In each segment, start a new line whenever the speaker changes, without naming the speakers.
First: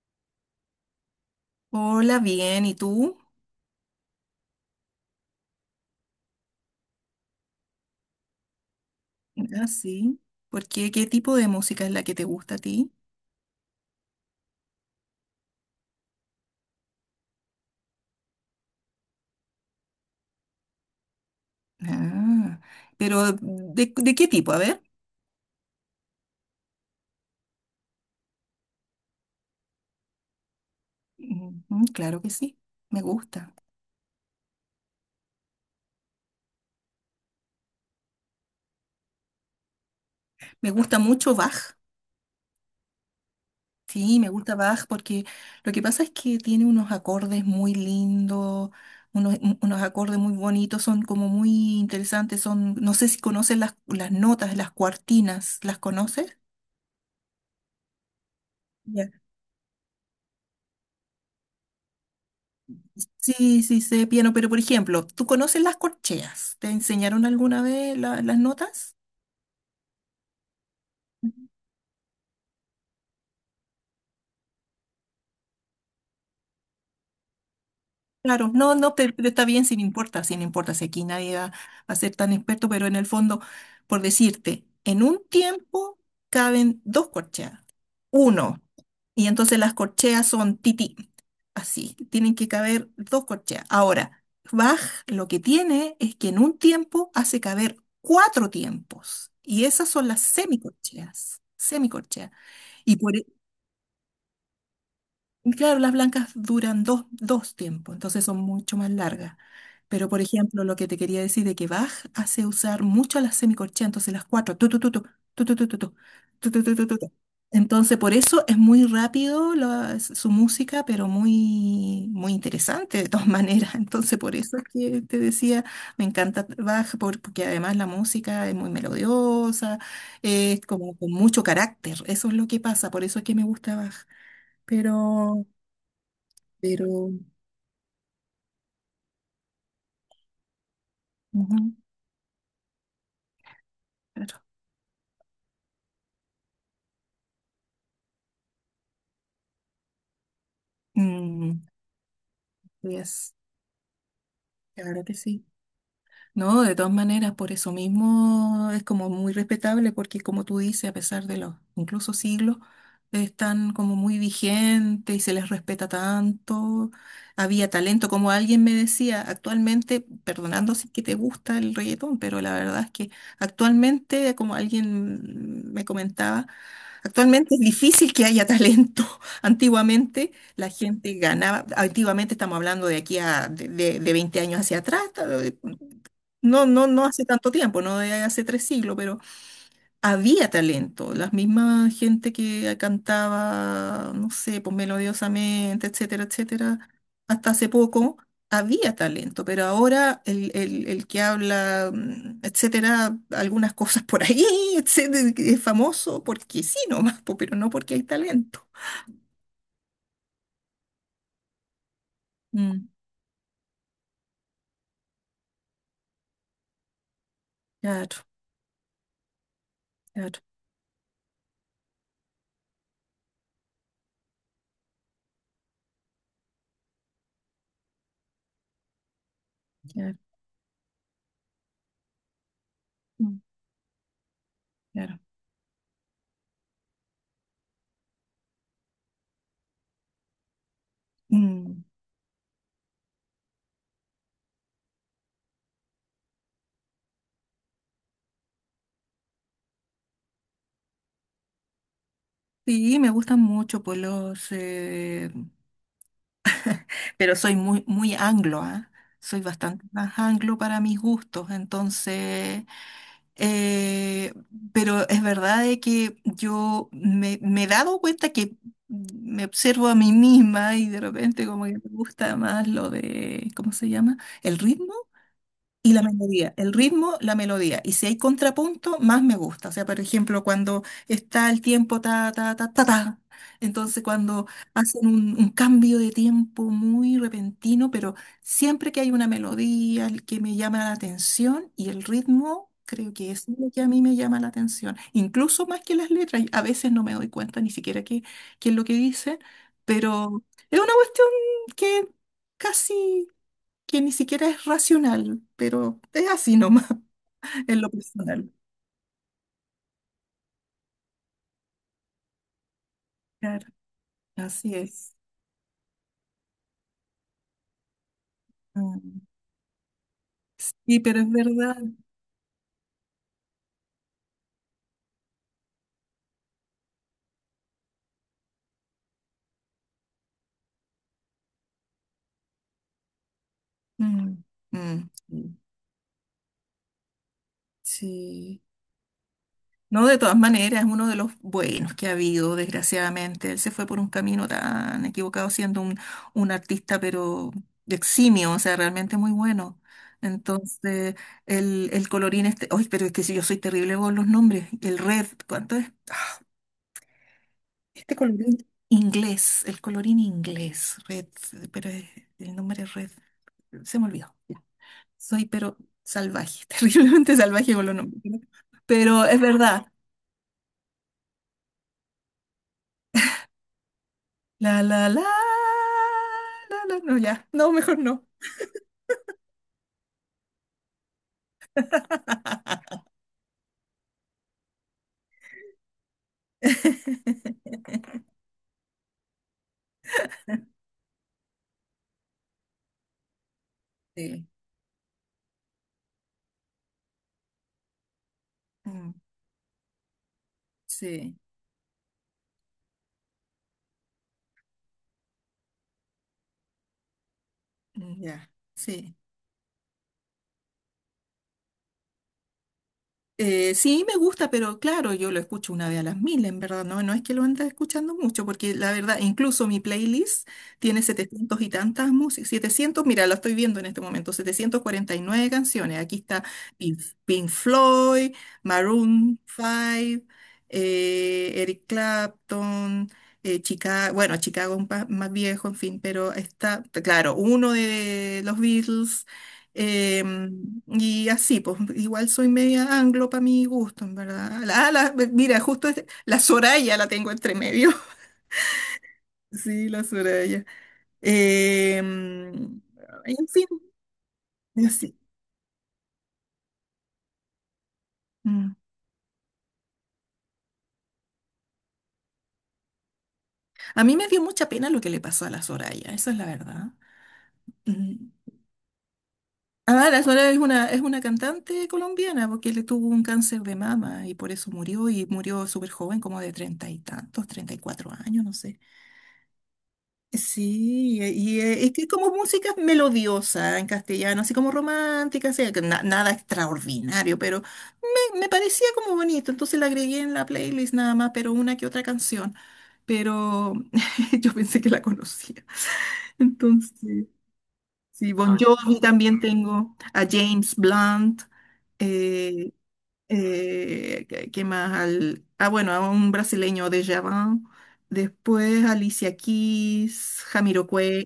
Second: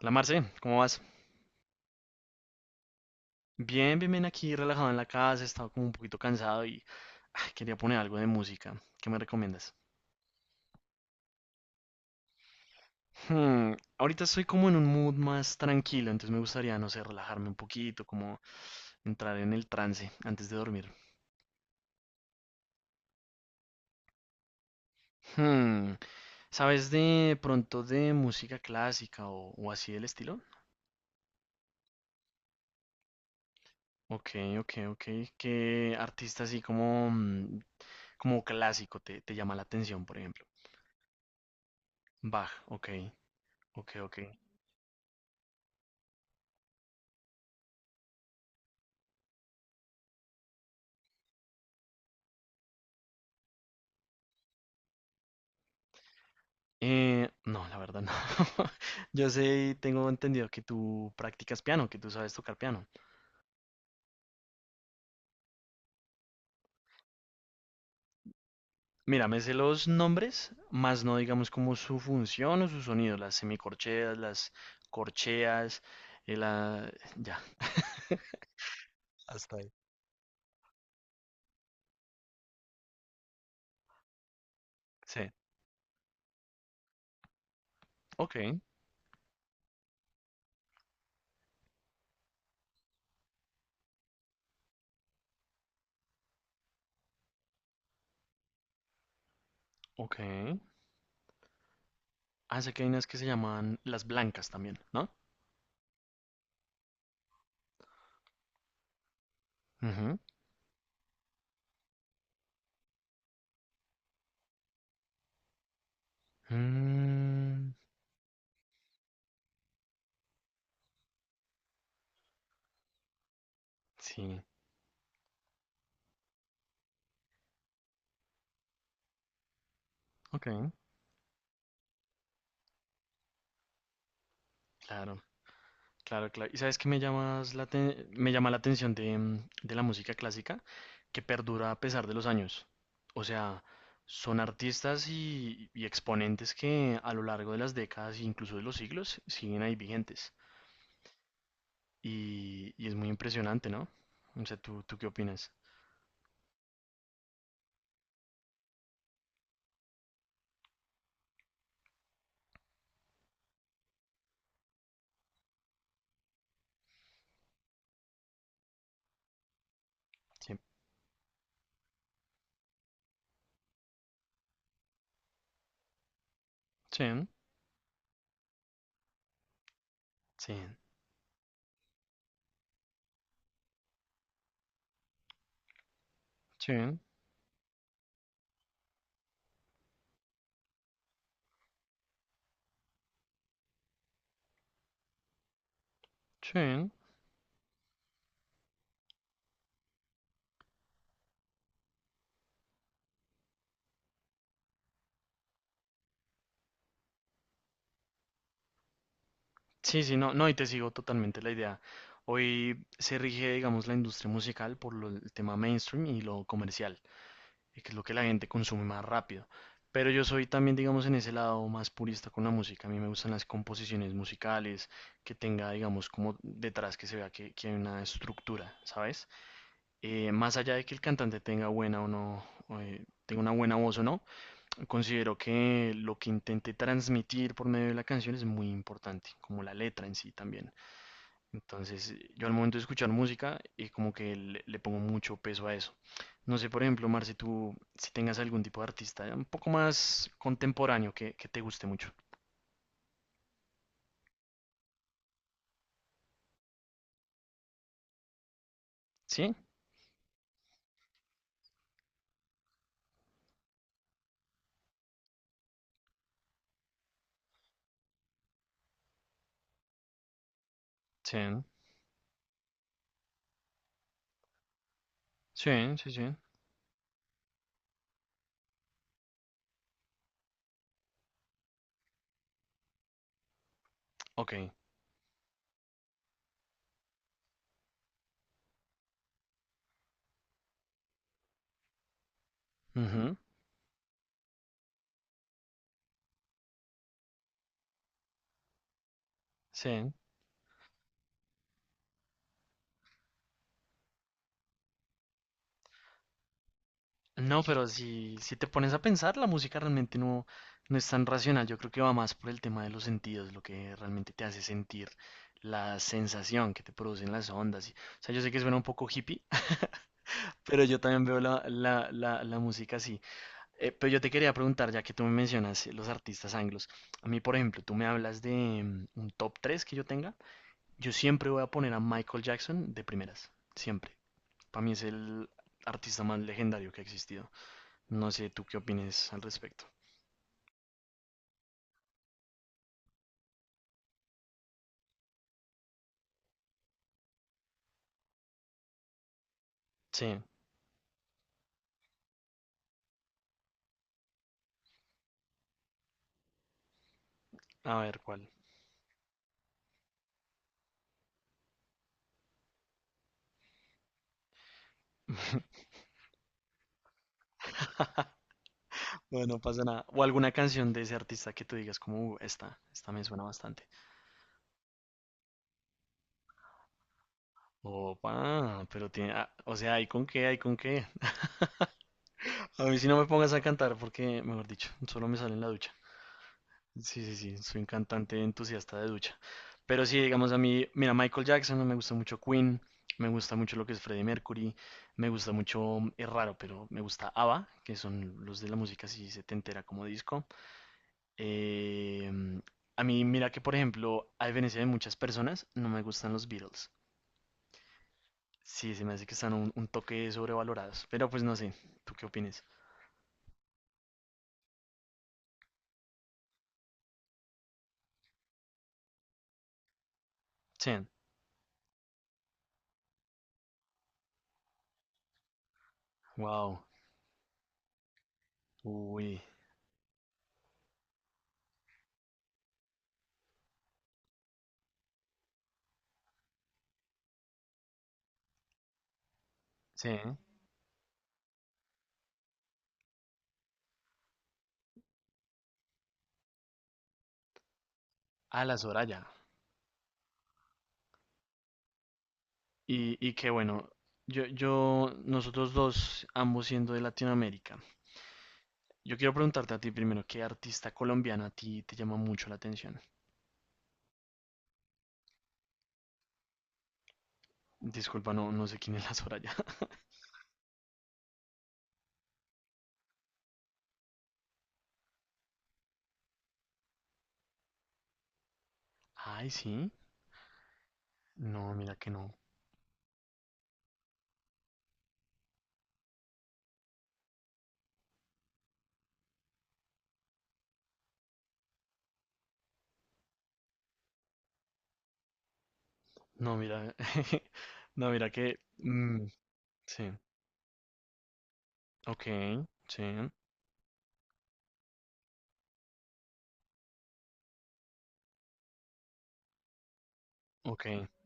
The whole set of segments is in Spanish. Hola Marce, ¿cómo vas?
Hola, bien, ¿y tú?
Bien, bien, bien aquí, relajado en la casa, estaba como un poquito cansado y ay, quería poner algo de música. ¿Qué me
Ah,
recomiendas?
sí. ¿Por qué? ¿Qué tipo de música es la que te gusta a ti?
Ahorita estoy como en un mood más tranquilo, entonces me gustaría, no sé, relajarme un poquito, como entrar en el trance antes de dormir.
Ah, pero ¿de qué tipo? A ver.
Hmm, ¿Sabes de pronto de música clásica o así del estilo?
Ujú, claro que sí, me gusta.
Ok, ok, ok. ¿Qué artista así como, como clásico te llama la atención, por ejemplo?
Me gusta mucho Bach.
Bach, ok, ok, ok.
Sí, me gusta Bach porque lo que pasa es que tiene unos acordes muy lindos, unos acordes muy bonitos, son como muy interesantes, son, no sé si conoces las notas, las cuartinas, ¿las conoces?
No, la verdad no. Yo sé y tengo entendido que tú practicas piano, que tú sabes tocar piano.
Sí, sí, sé piano, pero por ejemplo, ¿tú conoces las corcheas? ¿Te enseñaron alguna vez las notas?
Mira, me sé los nombres, más no digamos como su función o su sonido, las semicorcheas, las corcheas, eh, la... ya.
Claro, no, no, pero está
Hasta
bien
ahí.
si no importa, si aquí nadie va a ser tan experto, pero en el fondo, por decirte, en
Sí,
un tiempo caben dos corcheas,
ok,
uno, y entonces las corcheas son tití, así, tienen que caber dos corcheas. Ahora, Bach lo que tiene es que en un tiempo hace caber cuatro tiempos, y esas son las
ok.
semicorcheas, semicorcheas.
Ah, sé que hay
Y
unas
por,
que se
e
llaman las blancas también, ¿no?
y Claro, las blancas duran dos tiempos, entonces son mucho más largas. Pero,
Ujú.
por ejemplo, lo que te quería decir de que Bach hace usar mucho las semicorcheas, entonces las cuatro, tu, tu, tu, tu, tu, tu, tu, tu, tu, tu, tu, tu, tu, tu, tu.
Mm,
Entonces, por eso es muy rápido su música, pero muy, muy interesante de todas maneras. Entonces, por
sí,
eso es que te decía, me encanta Bach, porque además la música es muy melodiosa, es
ok,
como con mucho carácter. Eso es lo que pasa, por eso es que me gusta Bach.
claro.
Pero
Claro, claro. ¿Y sabes qué
pero
me llama la atención de, de la música clásica? Que
Ujú,
perdura a pesar de los años. O sea, son
claro.
artistas y exponentes que a lo largo de las décadas e incluso de los siglos siguen ahí vigentes.
Mm,
Y es muy
yes,
impresionante, ¿no? O sea, ¿tú
claro
qué
que sí.
opinas?
No, de todas maneras, por eso mismo es como muy respetable porque como tú dices, a pesar de los incluso siglos, están como muy vigentes y se les respeta tanto. Había talento, como alguien me decía, actualmente,
Sí.
perdonando si es que te gusta el reggaetón, pero la verdad es que actualmente, como alguien me comentaba,
Sí,
actualmente es difícil que haya talento. Antiguamente
sí,
la gente ganaba, antiguamente estamos hablando de aquí a de 20 años hacia atrás, no, no,
sí,
no hace tanto tiempo, no de hace tres siglos, pero había talento, la misma gente que cantaba, no sé, pues melodiosamente, etcétera, etcétera,
sí.
hasta hace poco había talento, pero ahora el que habla, etcétera, algunas cosas por ahí, etcétera, que es famoso porque sí nomás, po, pero no porque hay talento.
Sí, sí, no, no, y te sigo totalmente la idea. Hoy
Mm,
se rige, digamos, la industria musical por el tema mainstream y lo comercial. Y que es lo que la
claro,
gente consume más rápido. Pero yo
claro,
soy también, digamos, en ese lado más purista con la música. A mí me gustan las composiciones musicales, que tenga, digamos, como detrás que se vea que hay una estructura, ¿sabes?
claro,
Más allá de que el cantante tenga buena o no, o,
mm,
tenga una buena voz o no,
claro.
considero que lo que intente transmitir por medio de la canción es muy importante, como la letra en sí también.
Mm.
Entonces, yo al momento de escuchar música, como que le pongo mucho peso a eso. No sé, por ejemplo, Marce, tú, si tengas algún tipo de artista un poco más contemporáneo que te guste mucho.
Sí, me gustan mucho pues los pero soy muy, muy anglo, ¿ah? Soy
¿Sí?
bastante más anglo para mis gustos, entonces, eh, pero es verdad de que yo me he dado cuenta que me observo a mí misma y de
Sí,
repente como que me gusta más lo de, ¿cómo se llama? El ritmo.
sí,
Y la
sí, sí.
melodía, el ritmo, la melodía. Y si hay contrapunto, más me gusta. O sea, por ejemplo, cuando está el tiempo ta, ta, ta, ta, ta. Entonces, cuando
Ok.
hacen un cambio de tiempo muy repentino, pero siempre que hay una melodía el que me llama la atención y el ritmo, creo que
Ujú,
es lo que a mí me llama la atención. Incluso más que las letras. A veces no me doy cuenta ni siquiera qué es lo que dicen,
sí.
pero es una cuestión que casi que ni siquiera es racional, pero es así nomás,
No,
en
pero
lo
si,
personal.
si te pones a pensar, la música realmente no, no es tan racional. Yo creo que va más por el tema de los sentidos, lo
Claro,
que realmente te hace
así
sentir,
es.
la sensación que te producen las ondas. O sea, yo sé que suena un poco
Mm.
hippie, pero yo
Y pero
también
es
veo la,
verdad.
la, la, la música así. Pero yo te quería preguntar, ya que tú me mencionas los artistas anglos, a mí, por ejemplo, tú me hablas de un top 3 que yo tenga, yo siempre voy a poner a Michael Jackson de primeras, siempre.
Mm,
Para mí es
mm,
el
mm.
artista más legendario que ha existido. No sé
Sí.
tú qué opinas al respecto.
No, de todas maneras, es uno de los buenos que ha habido, desgraciadamente. Él se fue por un camino tan equivocado siendo un artista, pero eximio, o sea, realmente muy bueno.
Sí,
Entonces, el colorín este, ay, pero es que si yo soy terrible con los nombres, el Red, ¿cuánto es?
a
Este
ver cuál.
colorín inglés, el colorín inglés, red, pero el nombre es red, se me olvidó. Ya. Soy pero salvaje, terriblemente salvaje con los nombres. ¿No? Pero es
Bueno, no pasa
verdad.
nada. O alguna canción de ese artista que tú digas como, esta, esta me suena bastante".
La, la, la, la, no, ya. No, mejor no.
Opa, pero tiene, ah, o sea, hay con qué, hay con qué. A mí si no me pongas a cantar porque, mejor dicho, solo me sale en la ducha. Sí, sí, sí, soy un cantante entusiasta de ducha. Pero sí, digamos a mí, mira, Michael Jackson, me gusta mucho Queen, me gusta mucho lo que es Freddie
Sí,
Mercury, me gusta mucho, es raro, pero me gusta ABBA, que son los de la música
mm,
así setentera como disco.
sí,
Eh, a mí, mira que por ejemplo, a diferencia de muchas personas, no me gustan los Beatles.
mm, ya,
Sí, se me
sí.
hace que están un toque sobrevalorados, pero pues no sé, ¿tú qué opinas?
Sí, me gusta, pero claro, yo lo escucho una vez a las mil, en verdad, no, no es que lo ande escuchando mucho, porque la verdad, incluso mi playlist
Sí,
tiene 700 y tantas músicas, 700, mira, lo estoy viendo en este momento, 749 canciones, aquí está
wow,
Pink, Pink Floyd,
uy.
Maroon 5, Eric Clapton, Chicago, bueno, Chicago un más viejo, en fin, pero está, claro, uno de los Beatles,
Sí,
Y así, pues igual soy media anglo para mi gusto, en verdad. Mira, la Soraya la tengo entre medio.
a la Soraya.
Sí, la Soraya. Em,
Y
en
que
fin,
bueno,
así.
nosotros dos, ambos siendo de Latinoamérica,
Mm.
yo quiero preguntarte a ti primero, ¿qué artista colombiana a ti te llama mucho la atención?
A mí me dio mucha pena lo que le pasó a la Soraya, esa es la verdad. Mm.
Disculpa, no, no sé quién es la Soraya.
Ah, la Soraya es una, cantante colombiana porque le tuvo un cáncer de mama y por eso murió y murió súper joven, como de treinta y tantos, 34 años, no sé.
Ay, sí.
Sí, y
No,
es
mira
que
que
como
no.
música melodiosa en castellano, así como romántica, así, que nada extraordinario, pero me parecía como bonito, entonces la agregué en la playlist nada más, pero una que otra canción, pero yo pensé que la conocía.
No, mira.
Entonces,
No, mira
sí, Bon Ah,
que.
Jovi también tengo,
Sí.
a James Blunt,
Ok,
eh,
sí.
¿qué más? Bueno, a un brasileño de Javan. Después Alicia Keys,
Ok,
Jamiroquai.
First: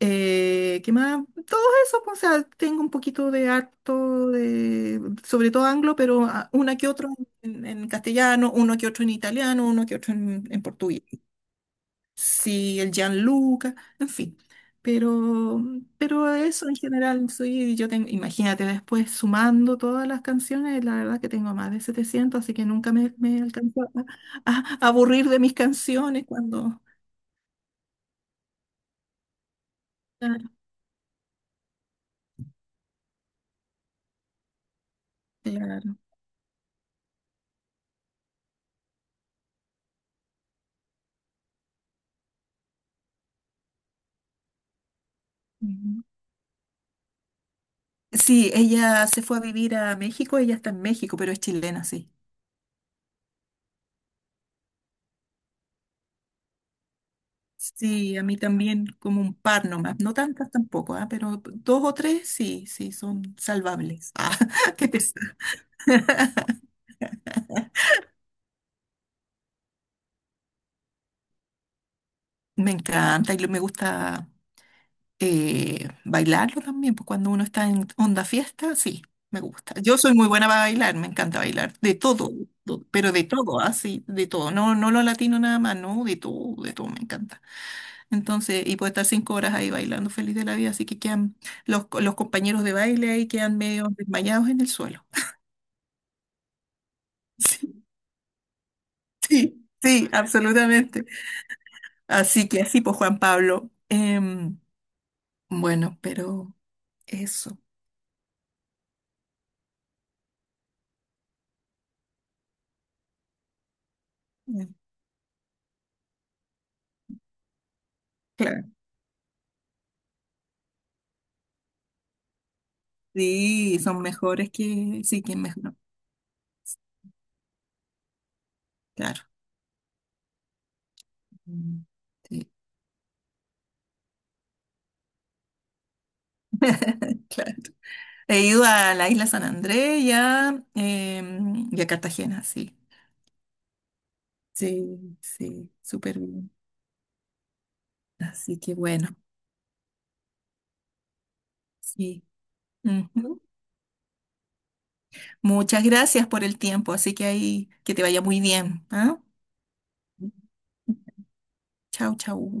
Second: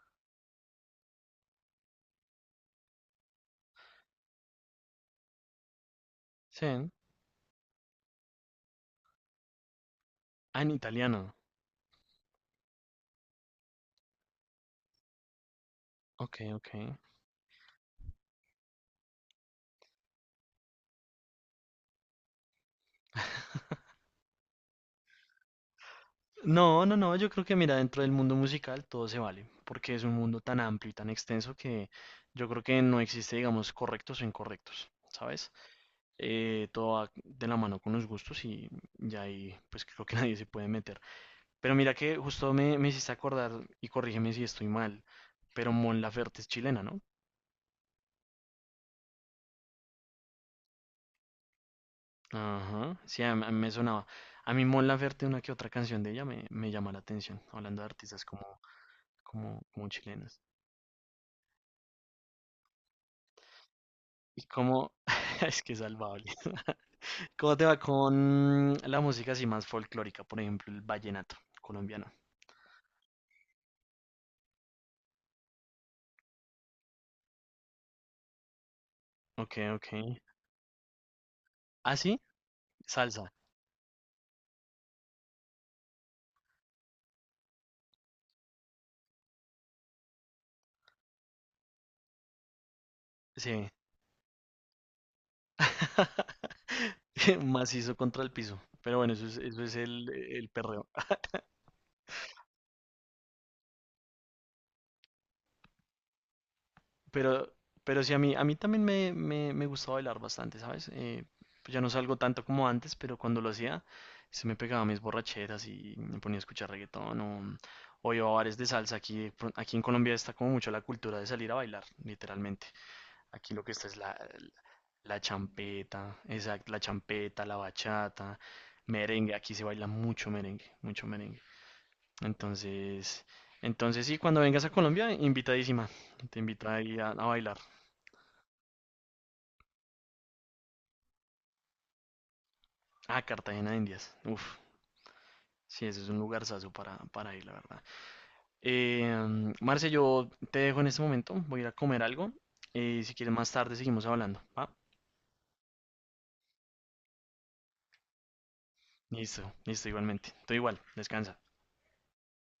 ¿Qué más? Todo eso, pues, o sea, tengo un poquito de harto, de, sobre todo anglo, pero una que
sí.
otro en, castellano, uno que otro en italiano, uno que otro en,
Ah, en
portugués.
italiano.
Sí, el Gianluca, en fin. Pero, pero
Ok,
eso
ok.
en general, soy, yo tengo, imagínate, después sumando todas las canciones, la verdad que tengo más de 700 así que nunca me alcanzó a, a aburrir de mis canciones cuando...
No, no, no, yo creo que mira, dentro del mundo musical todo se vale, porque es un mundo
Claro,
tan amplio y tan extenso que yo creo que no existe, digamos, correctos o incorrectos, ¿sabes?
claro.
Todo va de la mano con los gustos y ya ahí pues creo que nadie se puede meter. Pero mira que justo me hiciste acordar, y corrígeme si estoy mal, pero Mon
Ujú.
Laferte es chilena, ¿no?
Sí, ella se fue a vivir a México, ella está en México, pero es chilena, sí.
Ajá, sí, a mí me sonaba. A mí Mon Laferte, una que otra canción de ella me llama la atención, hablando de
Sí, a
artistas
mí también como un par
como
nomás, no
chilenos.
tantas tampoco, pero dos o tres sí, sí, son salvables. Ah,
¿Y
qué
cómo?
pesar.
Es que es salvable. ¿Cómo te va con la música así más folclórica? Por ejemplo, el vallenato colombiano.
Me encanta y me gusta bailarlo también, pues cuando uno está en onda fiesta, sí, me
Ok,
gusta. Yo soy
ok.
muy buena para bailar, me encanta bailar, de
¿Ah, sí?
todo, pero de
Salsa.
todo, así, de todo. No, no lo latino nada más, no, de todo, me encanta. Entonces, y puedo estar 5 horas ahí bailando feliz de la vida, así que quedan los compañeros de baile ahí quedan
Sí.
medio desmayados en el suelo. Sí,
Macizo contra el piso. Pero bueno, eso es
sí,
el perreo.
absolutamente. Así que así, pues Juan Pablo. Bueno, pero
Pero,
eso.
pero sí, a mí también me gustaba bailar bastante, ¿sabes? Pues ya no salgo tanto como antes, pero cuando lo hacía, se me
em,
pegaba mis borracheras y me ponía a escuchar reggaetón o iba a bares de
claro.
salsa. Aquí, aquí en Colombia está como mucho la cultura de salir a bailar, literalmente. Aquí lo que
Sí,
está es
son mejores que...
la
Sí, que mejor.
champeta, exacto, la champeta, la bachata,
Claro.
merengue. Aquí se baila mucho merengue, mucho merengue.
Mm. Sí.
Entonces, entonces sí, cuando vengas a Colombia, invitadísima. Te invito ahí a
Claro.
bailar.
He ido a la isla San Andrés y a Cartagena, sí.
Ah, Cartagena de Indias. Uf,
Sí, sí,
sí, ese es un
súper bien.
lugarzazo para ir, la verdad.
Así que bueno,
Marce, yo te dejo en este momento. Voy a ir a comer
sí.
algo. Y si quieres
Ujú.
más tarde seguimos hablando. ¿Va?
Muchas gracias por el tiempo, así que ahí que te vaya muy bien, ¿ah?
Listo, listo, igualmente. Tú igual, descansa.
Chau, chau.